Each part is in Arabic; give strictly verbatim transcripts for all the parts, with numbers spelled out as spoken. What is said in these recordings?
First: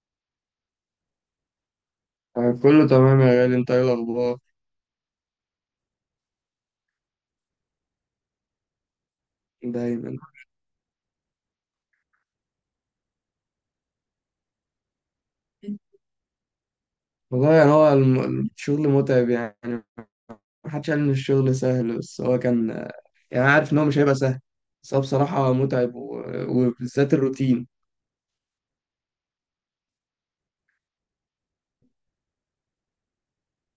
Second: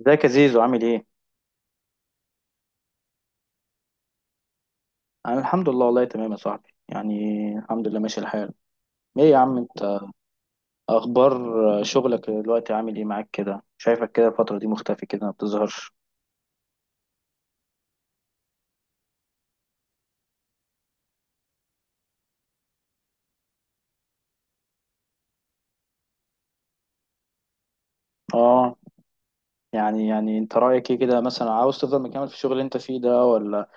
ازيك يا زيزو عامل ايه؟ يعني كله تمام يا غالي، انت ايه الاخبار؟ انا الحمد لله، والله تمام يا صاحبي، يعني الحمد لله ماشي الحال. ايه يا عم انت دايما. اخبار شغلك دلوقتي عامل ايه معاك كده؟ شايفك كده الفترة دي مختفي كده ما بتظهرش. والله يعني هو الم- الشغل متعب يعني. محدش قال ان الشغل سهل، بس هو كان، يعني أنا عارف ان هو مش هيبقى سهل، بس هو بصراحة متعب و... وبالذات الروتين. اه، يعني يعني انت رأيك ايه كده مثلا، عاوز تفضل مكمل في الشغل اللي انت فيه ده، ولا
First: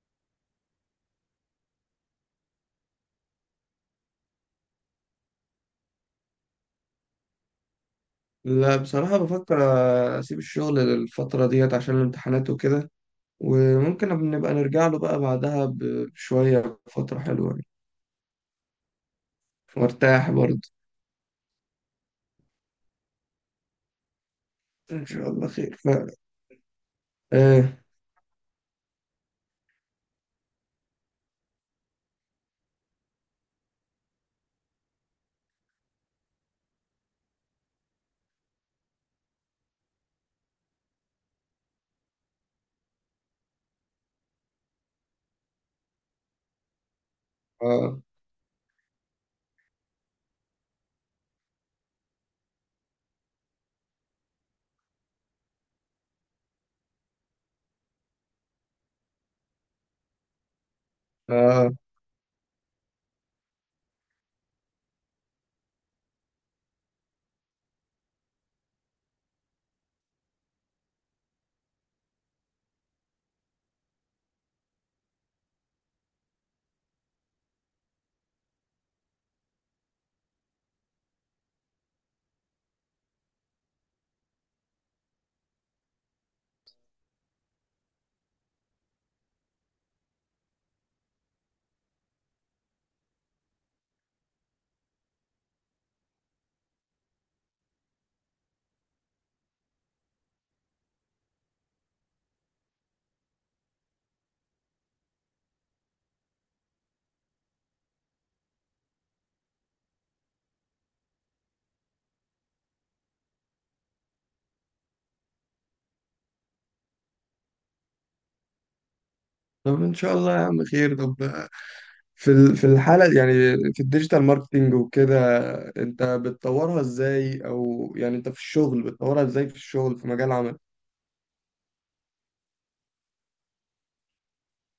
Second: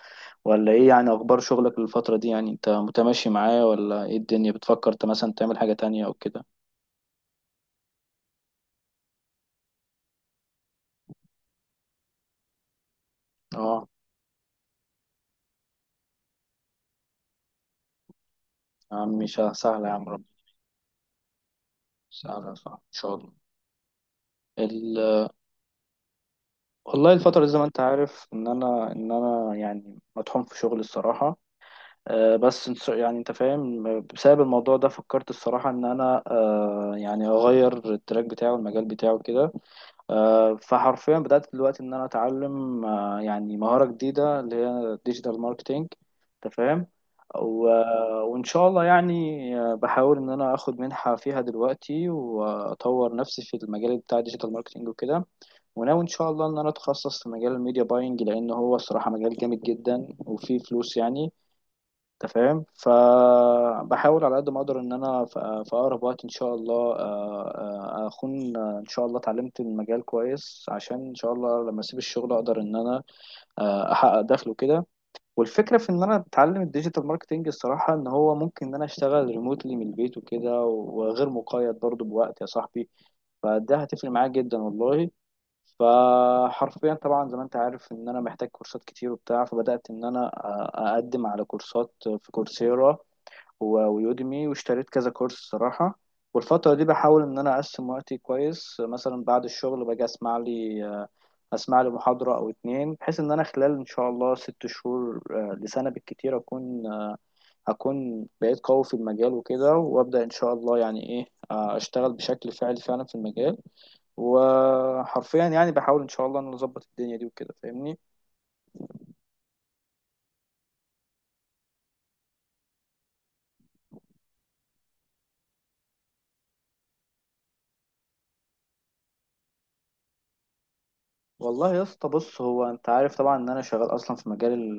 ولا ايه يعني؟ اخبار شغلك الفترة دي، يعني انت متماشي معاه ولا ايه؟ الدنيا بتفكر انت مثلا تعمل حاجة تانية او كده؟ لا بصراحة بفكر اسيب الشغل للفترة ديت عشان الامتحانات وكده، اه وممكن نبقى نرجع له بقى بعدها ب- بشوية فترة حلوة يعني، يا عم مش سهلة يا عم ربي، وارتاح برضه. سهلة صح ان شاء ان الله. شاء الله خير ف... والله الفترة دي زي ما انت ايه. عارف ان انا ان انا يعني مطحون في شغل الصراحة. أه بس انت- يعني انت فاهم، بسبب الموضوع ده فكرت الصراحة ان انا أه يعني اغير التراك بتاعه، المجال بتاعه كده. أه فحرفيا بدأت دلوقتي ان انا اتعلم أه يعني مهارة جديدة اللي هي ديجيتال ماركتينج، انت فاهم. و- اه. وان شاء الله يعني، آه، بحاول ان انا اخد منحة فيها دلوقتي واطور نفسي في المجال بتاع ديجيتال ماركتينج وكده. وناوي ان شاء الله ان انا اتخصص في مجال الميديا باينج، لان هو الصراحه مجال جامد جدا وفيه فلوس يعني، اه. انت فاهم. فبحاول على قد ما اقدر ان انا ف- في اقرب وقت ان شاء الله آه، آه، اكون آه، ان شاء الله اتعلمت المجال كويس، عشان ان شاء الله لما اسيب الشغل اقدر ان انا آه، احقق دخل وكده. والفكره في ان انا اتعلم الديجيتال ماركتنج الصراحه ان هو ممكن ان انا اشتغل ريموتلي من البيت وكده، وغير مقيد برضو بوقت يا صاحبي، فده هتفرق معايا جدا والله. فحرفيا طبعا زي ما انت عارف ان انا محتاج كورسات كتير وبتاع، فبدأت ان انا أ- اقدم على كورسات في كورسيرا و- ويوديمي، واشتريت كذا كورس صراحة. والفترة دي بحاول ان انا اقسم وقتي كويس، مثلا بعد الشغل باجي اسمع لي اسمع لي محاضرة او اتنين، بحيث ان انا خلال ان شاء الله ست شهور، آه، لسنة بالكتير اكون اكون بقيت قوي في المجال وكده، وابدأ ان شاء الله يعني ايه، آه، اشتغل بشكل فعلي فعلا في المجال. وحرفيا يعني بحاول ان شاء الله ان أنا اظبط الدنيا دي وكده، فاهمني. طب ان شاء الله يا عم خير. طب في ال- في الحالة يعني، في الديجيتال ماركتينج وكده، انت بتطورها ازاي؟ او يعني انت في الشغل بتطورها ازاي في الشغل في مجال عمل؟ والله يا اسطى بص، هو انت عارف طبعا ان انا شغال اصلا في مجال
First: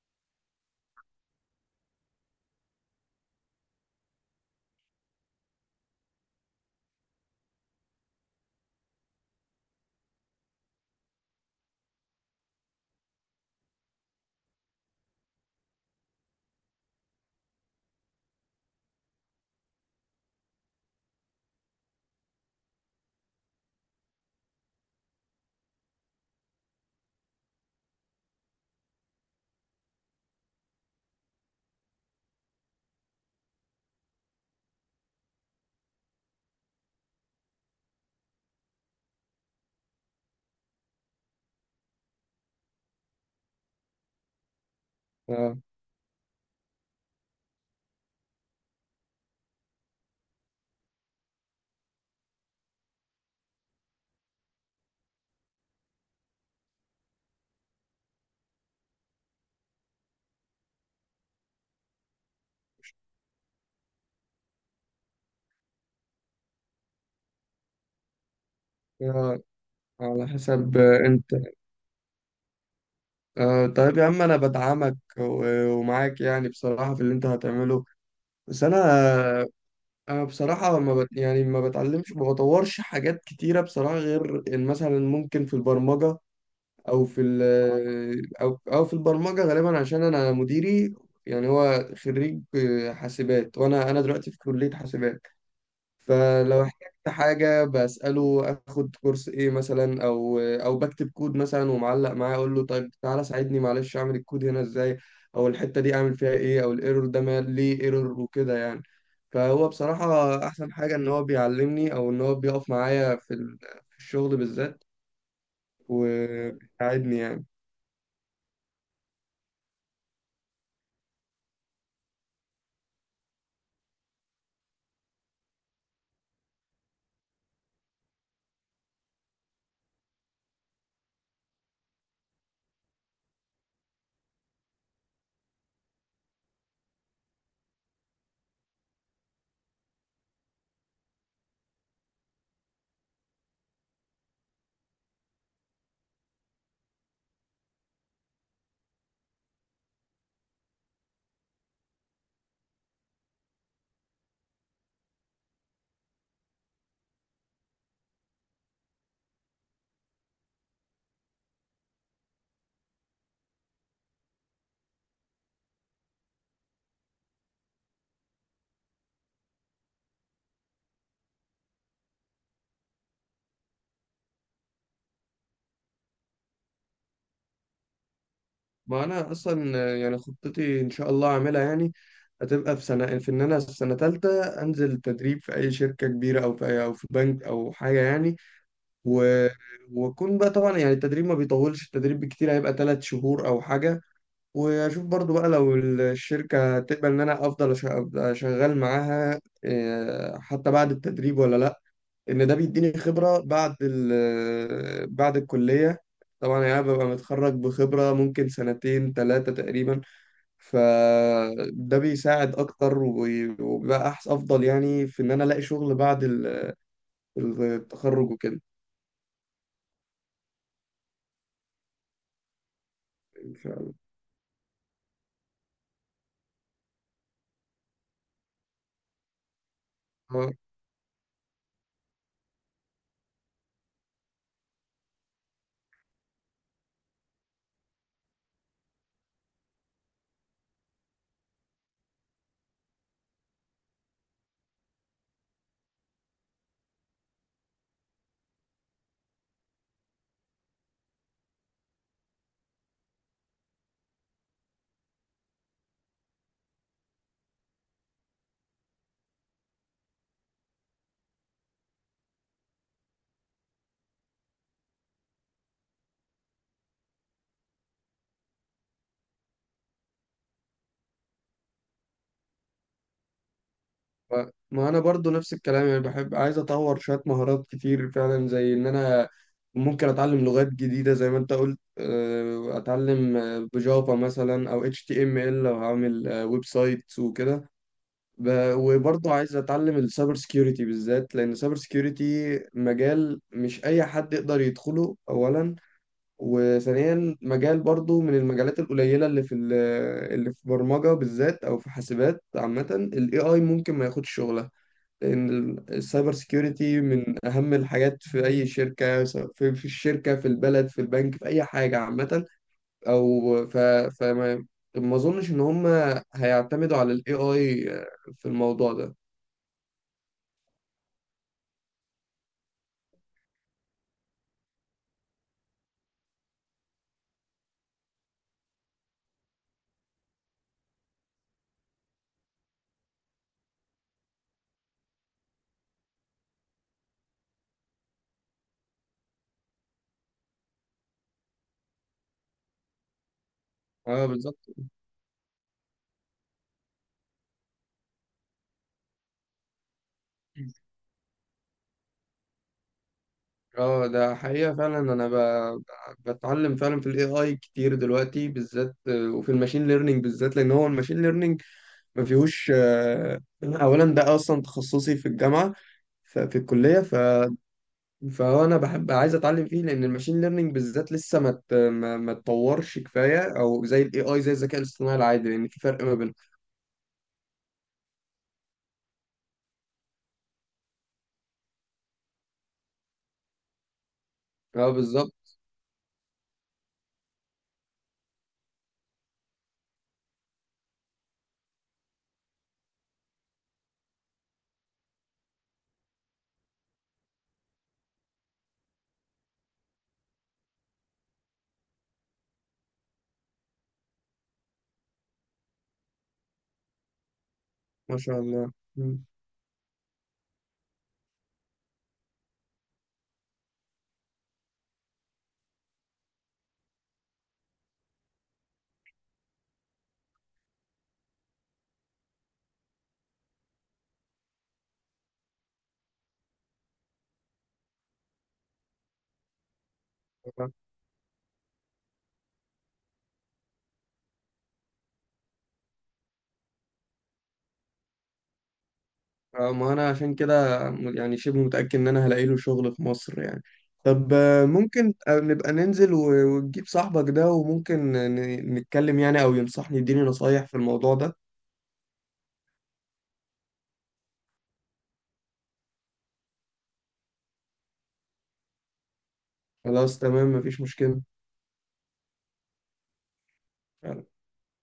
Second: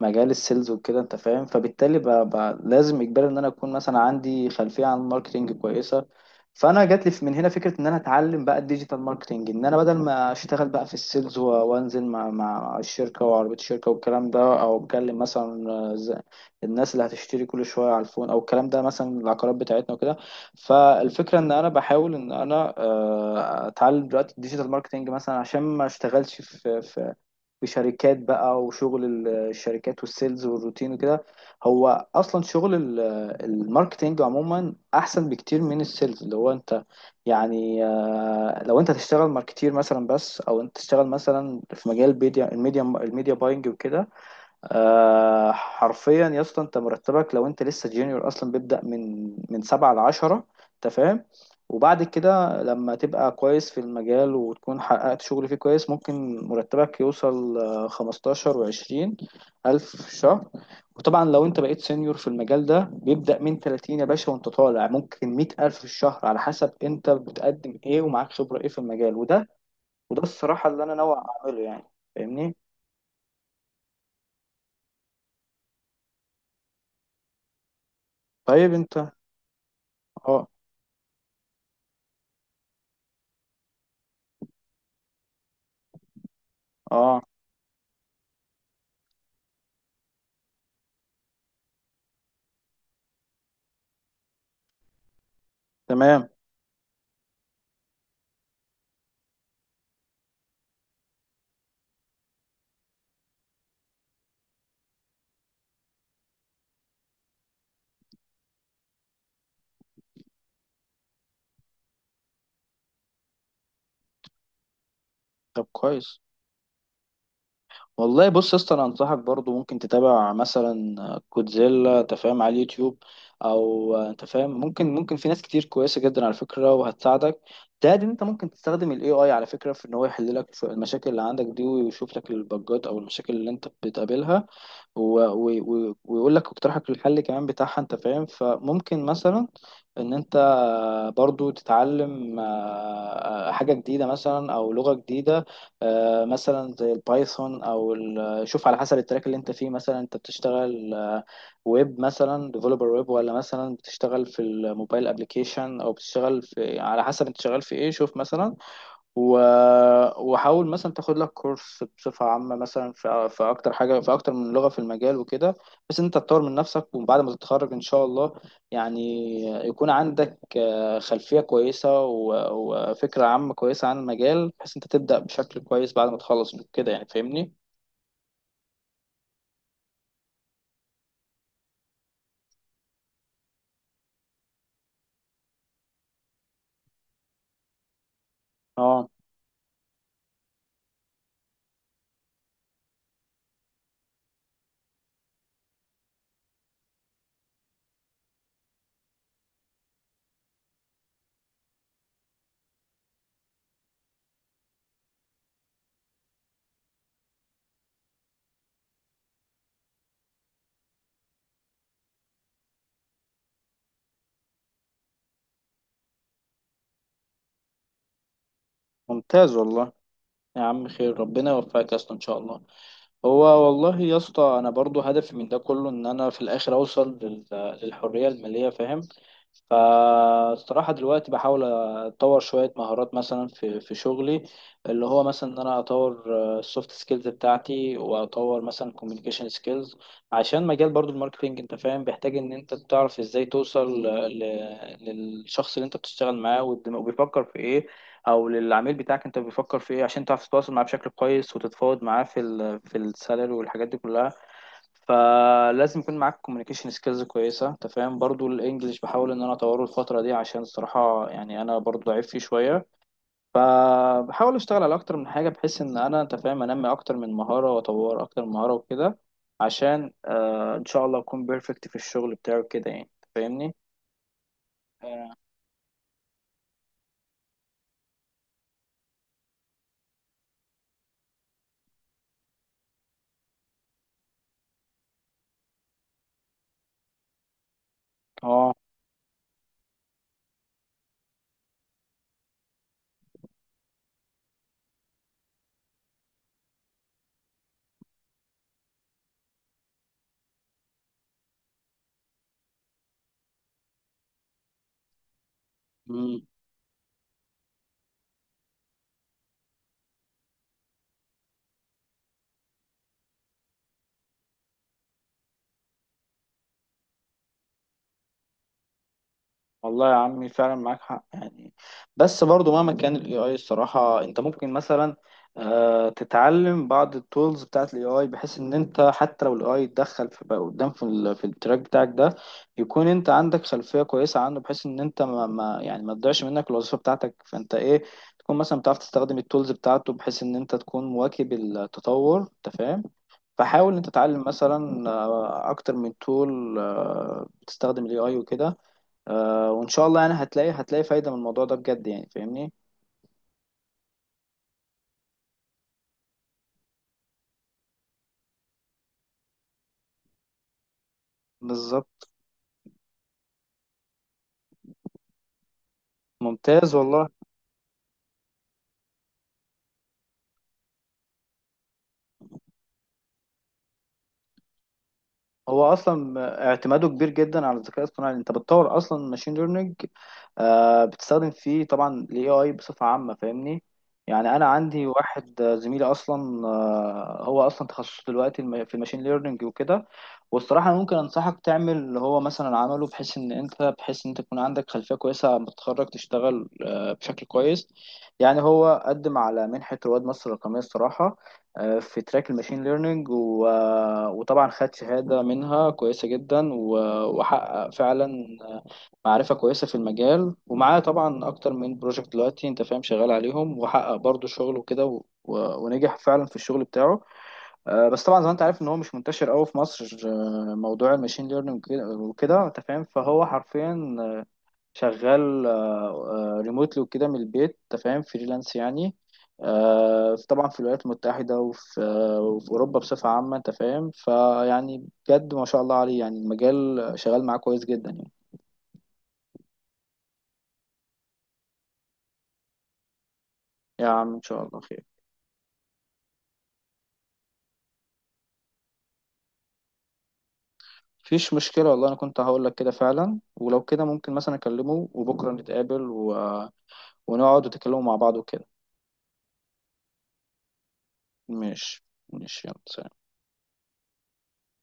مجال السيلز وكده، انت فاهم، فبالتالي ب... ب... لازم اجباري ان انا اكون مثلا عندي خلفيه عن الماركتنج كويسه. فانا جات لي في- من هنا فكره ان انا اتعلم بقى الديجيتال ماركتنج، ان انا بدل ما اشتغل بقى في السيلز و- وانزل مع مع الشركه وعربيه الشركه والكلام ده، او بكلم مثلا آه، ز- الناس اللي هتشتري كل شويه على الفون او الكلام ده، مثلا العقارات بتاعتنا وكده. فالفكره ان انا بحاول ان انا آه، اتعلم دلوقتي الديجيتال ماركتنج مثلا، عشان ما اشتغلش في في في شركات بقى وشغل ال- الشركات والسيلز والروتين وكده. هو اصلا شغل ال- الماركتينج عموما احسن بكتير من السيلز، اللي هو انت يعني، آه، لو انت تشتغل ماركتير مثلا بس، او انت تشتغل مثلا في مجال الميديا الميديا الميديا باينج وكده، آه آه، حرفيا يا اسطى انت مرتبك لو انت لسه جونيور اصلا بيبدأ من من سبعة لعشرة، انت فاهم. وبعد كده لما تبقى كويس في المجال وتكون حققت شغل فيه كويس، ممكن مرتبك يوصل آه، خمستاشر وعشرين ألف في الشهر. وطبعا لو انت بقيت سينيور في المجال ده بيبدأ من تلاتين يا باشا، وانت طالع ممكن مية ألف في الشهر، على حسب انت بتقدم ايه ومعاك خبرة ايه في المجال آه، وده. وده على الصراحة حسب اللي انا آه، ناوي انت. اعمله يعني، فاهمني. آه، طيب يا عم انا بدعمك و- ومعاك يعني بصراحة في اللي انت هتعمله. بس طيب انت، انا انا اه بصراحة، ما بت يعني ما بتعلمش، ما بطورش حاجات كتيرة بصراحة، غير ان مثلا ممكن في البرمجة، او اه في ال او او في البرمجه غالبا عشان انا مديري يعني هو خريج حاسبات، وانا انا دلوقتي في كليه حاسبات. تمام، فلو احتجت حاجه بساله اخد كورس ايه مثلا، او او بكتب كود مثلا ومعلق معاه، اقول له طيب تعالى ساعدني معلش، اعمل الكود هنا ازاي؟ او الحته دي اعمل فيها ايه؟ او الايرور ده مال- ليه ايرور وكده يعني. فهو بصراحه احسن حاجه ان هو بيعلمني، او ان هو بيقف معايا في ال- في الشغل بالذات، طب كويس. وبيساعدني يعني. والله بص يا اسطى انا انصحك برضو ممكن تتابع مثلا كودزيلا، انت فاهم، على اليوتيوب، او انت فاهم ممكن ممكن في ناس كتير كويسه جدا على فكره وهتساعدك. ده ان انت ممكن تستخدم الاي اي على فكره، في ان هو يحل لك شو- المشاكل اللي عندك دي، ويشوف لك البجات او المشاكل اللي انت بتقابلها، و- و- و- ويقول لك اقتراحك للحل كمان بتاعها، انت فاهم. فممكن مثلا ان انت برضو تتعلم آه، آه، حاجة جديدة مثلا، او لغة جديدة آه، مثلا زي البايثون، او ال- آه، شوف على حسب التراك اللي انت فيه، مثلا انت بتشتغل آه، ويب مثلا، ديفلوبر ويب، ولا مثلا بتشتغل في الموبايل ابليكيشن، او بتشتغل في، على حسب انت شغال في ايه، شوف مثلا و... وحاول مثلا تاخد لك كورس بصفة عامة مثلا في, في أكتر حاجة، في أكتر من لغة في المجال وكده، بس أنت تطور من نفسك. وبعد ما تتخرج إن شاء الله يعني يكون عندك آه، خلفية كويسة و... وفكرة عامة كويسة عن المجال، بحيث أنت تبدأ بشكل كويس بعد ما تخلص كده يعني، فاهمني؟ ما انا اصلا آه، يعني خطتي ان شاء الله اعملها يعني هتبقى في سنه في ان انا في سنه ثالثه انزل تدريب في اي شركه كبيره، او في أي او في بنك او حاجه يعني. أه و... واكون بقى طبعا يعني، التدريب ما بيطولش، التدريب بالكتير هيبقى ثلاث شهور او حاجه. واشوف برضو بقى لو الشركه هتقبل ان انا افضل أش- أبقى شغال معاها آه، حتى بعد التدريب ولا لا. ان ده بيديني خبرة بعد ال بعد الكلية. طبعا يعني أنا ببقى متخرج بخبرة ممكن سنتين ثلاثة تقريبا، فده بيساعد أكتر وبي- وبيبقى أحسن أفضل يعني في إن أنا ألاقي شغل بعد ال- التخرج وكده. ممتاز والله يا عم، خير ربنا يوفقك أصلا إن شاء الله. هو والله يا اسطى انا برضو هدفي من ده كله ان انا في الاخر اوصل لل- للحريه الماليه، فاهم. ف- فالصراحه دلوقتي بحاول اطور شويه مهارات مثلا في في شغلي، اللي هو مثلا ان انا اطور السوفت سكيلز بتاعتي، واطور مثلا كوميونيكيشن سكيلز، عشان مجال برضو الماركتينج انت فاهم بيحتاج ان انت تعرف ازاي توصل ل- للشخص اللي انت بتشتغل معاه وبيفكر في ايه، او للعميل بتاعك انت بيفكر في ايه، عشان تعرف تتواصل معاه بشكل كويس وتتفاوض معاه في ال في السالري والحاجات دي كلها. فلازم يكون معاك كوميونيكيشن سكيلز كويسه، انت فاهم. برضو الانجليش بحاول ان انا اطوره الفتره دي، عشان الصراحه يعني انا برضو ضعيف فيه شويه. فبحاول اشتغل على اكتر من حاجه، بحيث ان انا انت فاهم انمي اكتر من مهاره واطور اكتر من مهاره وكده، عشان آه ان شاء الله اكون بيرفكت في الشغل بتاعي كده يعني، أنت فاهمني. ما ما انا برضو نفس الكلام يعني، بحب عايز اطور شوية مهارات كتير فعلا، زي ان انا ممكن اتعلم لغات جديدة زي ما انت قلت، آه، اتعلم آه، بجافا مثلا، او اتش تي ام ال لو هعمل آه، ويب سايت وكده. اه ب- وبرضو عايز اتعلم السايبر سكيورتي بالذات، لان السايبر سكيورتي مجال مش اي حد يقدر يدخله اولا. وثانيا، مجال برضو من المجالات القليلة اللي في ال- اللي في برمجة بالذات او في حاسبات عامة، الاي اي ممكن ما ياخدش شغلها. ان السايبر آه. سيكيورتي من اهم الحاجات في اي شركه، سواء في في الشركه، في البلد، في البنك، في اي حاجه عامه، او ف فما ما اظنش ان هم هيعتمدوا على الاي اي في الموضوع ده. والله يا عمي فعلا معاك حق يعني، بس برضو مهما كان الاي اي الصراحة، انت ممكن مثلا آه، تتعلم بعض التولز بتاعت الاي اي، بحيث ان انت حتى لو الاي اي اتدخل في بقى قدام في, ال- في التراك بتاعك ده، يكون انت عندك خلفية كويسة عنه، بحيث ان انت ما, ما يعني ما تضيعش منك الوظيفة بتاعتك، فانت ايه، تكون مثلا بتعرف تستخدم التولز بتاعته، بحيث ان انت تكون مواكب التطور، انت فاهم. فحاول انت اه تتعلم بالظبط. مثلا آه، اكتر من تول بتستخدم الاي اي وكده، آه وان شاء الله يعني هتلاقي هتلاقي فايدة من الموضوع ده بجد يعني، فاهمني. اه ده حقيقة، فعلا انا ب... ب- بتعلم فعلا في الاي اي كتير دلوقتي بالذات، آه، وفي الماشين ليرنينج بالذات، لان هو الماشين ليرنينج ما بالظبط فيهوش. آه، اولا ده اصلا تخصصي في الجامعة، ف- في ممتاز الكلية. ف والله، فانا بحب عايز اتعلم فيه، لان الماشين ليرنينج بالذات لسه ما ت- ما ما اتطورش كفايه او زي الاي اي زي الذكاء الاصطناعي العادي، لان في هو فرق ما بينهم. اصلا اعتماده كبير جدا على الذكاء الاصطناعي، انت بتطور اصلا ماشين ليرنينج آه بتستخدم فيه طبعا الاي اي بصفه عامه، فاهمني. يعني انا اه عندي بالظبط. واحد آه، زميلي اصلا آه هو اصلا تخصصه دلوقتي الم- في الماشين ليرنينج وكده. والصراحه أنا ممكن انصحك تعمل اللي هو مثلا عمله، بحيث ان انت بحيث ان انت تكون عندك خلفيه كويسه لما تتخرج تشتغل آه بشكل كويس. يعني هو قدم على منحه رواد مصر الرقميه الصراحه، في تراك الماشين ليرنينج و... وطبعا خد شهادة منها كويسة جدا و... وحقق ما شاء فعلا الله. مم. معرفة كويسة في المجال، ومعاه طبعا أكتر من بروجكت دلوقتي أنت فاهم شغال عليهم، وحقق برضه شغل وكده و... و... ونجح فعلا في الشغل بتاعه. آه، بس طبعا زي ما أنت عارف إن هو مش منتشر أوي في مصر آه، موضوع الماشين ليرنينج وكده وكده، أنت فاهم. فهو حرفيا شغال ريموتلي وكده من البيت، انت فاهم، فريلانس يعني. آه، في- طبعا في الولايات المتحدة وفي آه، وفي أوروبا بصفة عامة، انت فاهم، فيعني بجد ما شاء الله عليه يعني، المجال شغال معاه كويس جدا يعني. اه ما انا عشان كده م- يعني شبه متاكد ان انا هلاقي له شغل في مصر يعني. يا عم طب إن شاء آه، الله خير. ممكن آه، نبقى ننزل و- وتجيب صاحبك ده، وممكن ن- نتكلم يعني، او ينصحني يديني نصايح في الموضوع ده. مفيش مشكلة والله، أنا كنت هقول لك كده فعلا، ولو كده ممكن مثلا أكلمه وبكرة نتقابل و... آه، ونقعد وتكلموا مع بعض وكده. خلاص تمام، مفيش مشكله. ماشي ماشي، يلا سلام.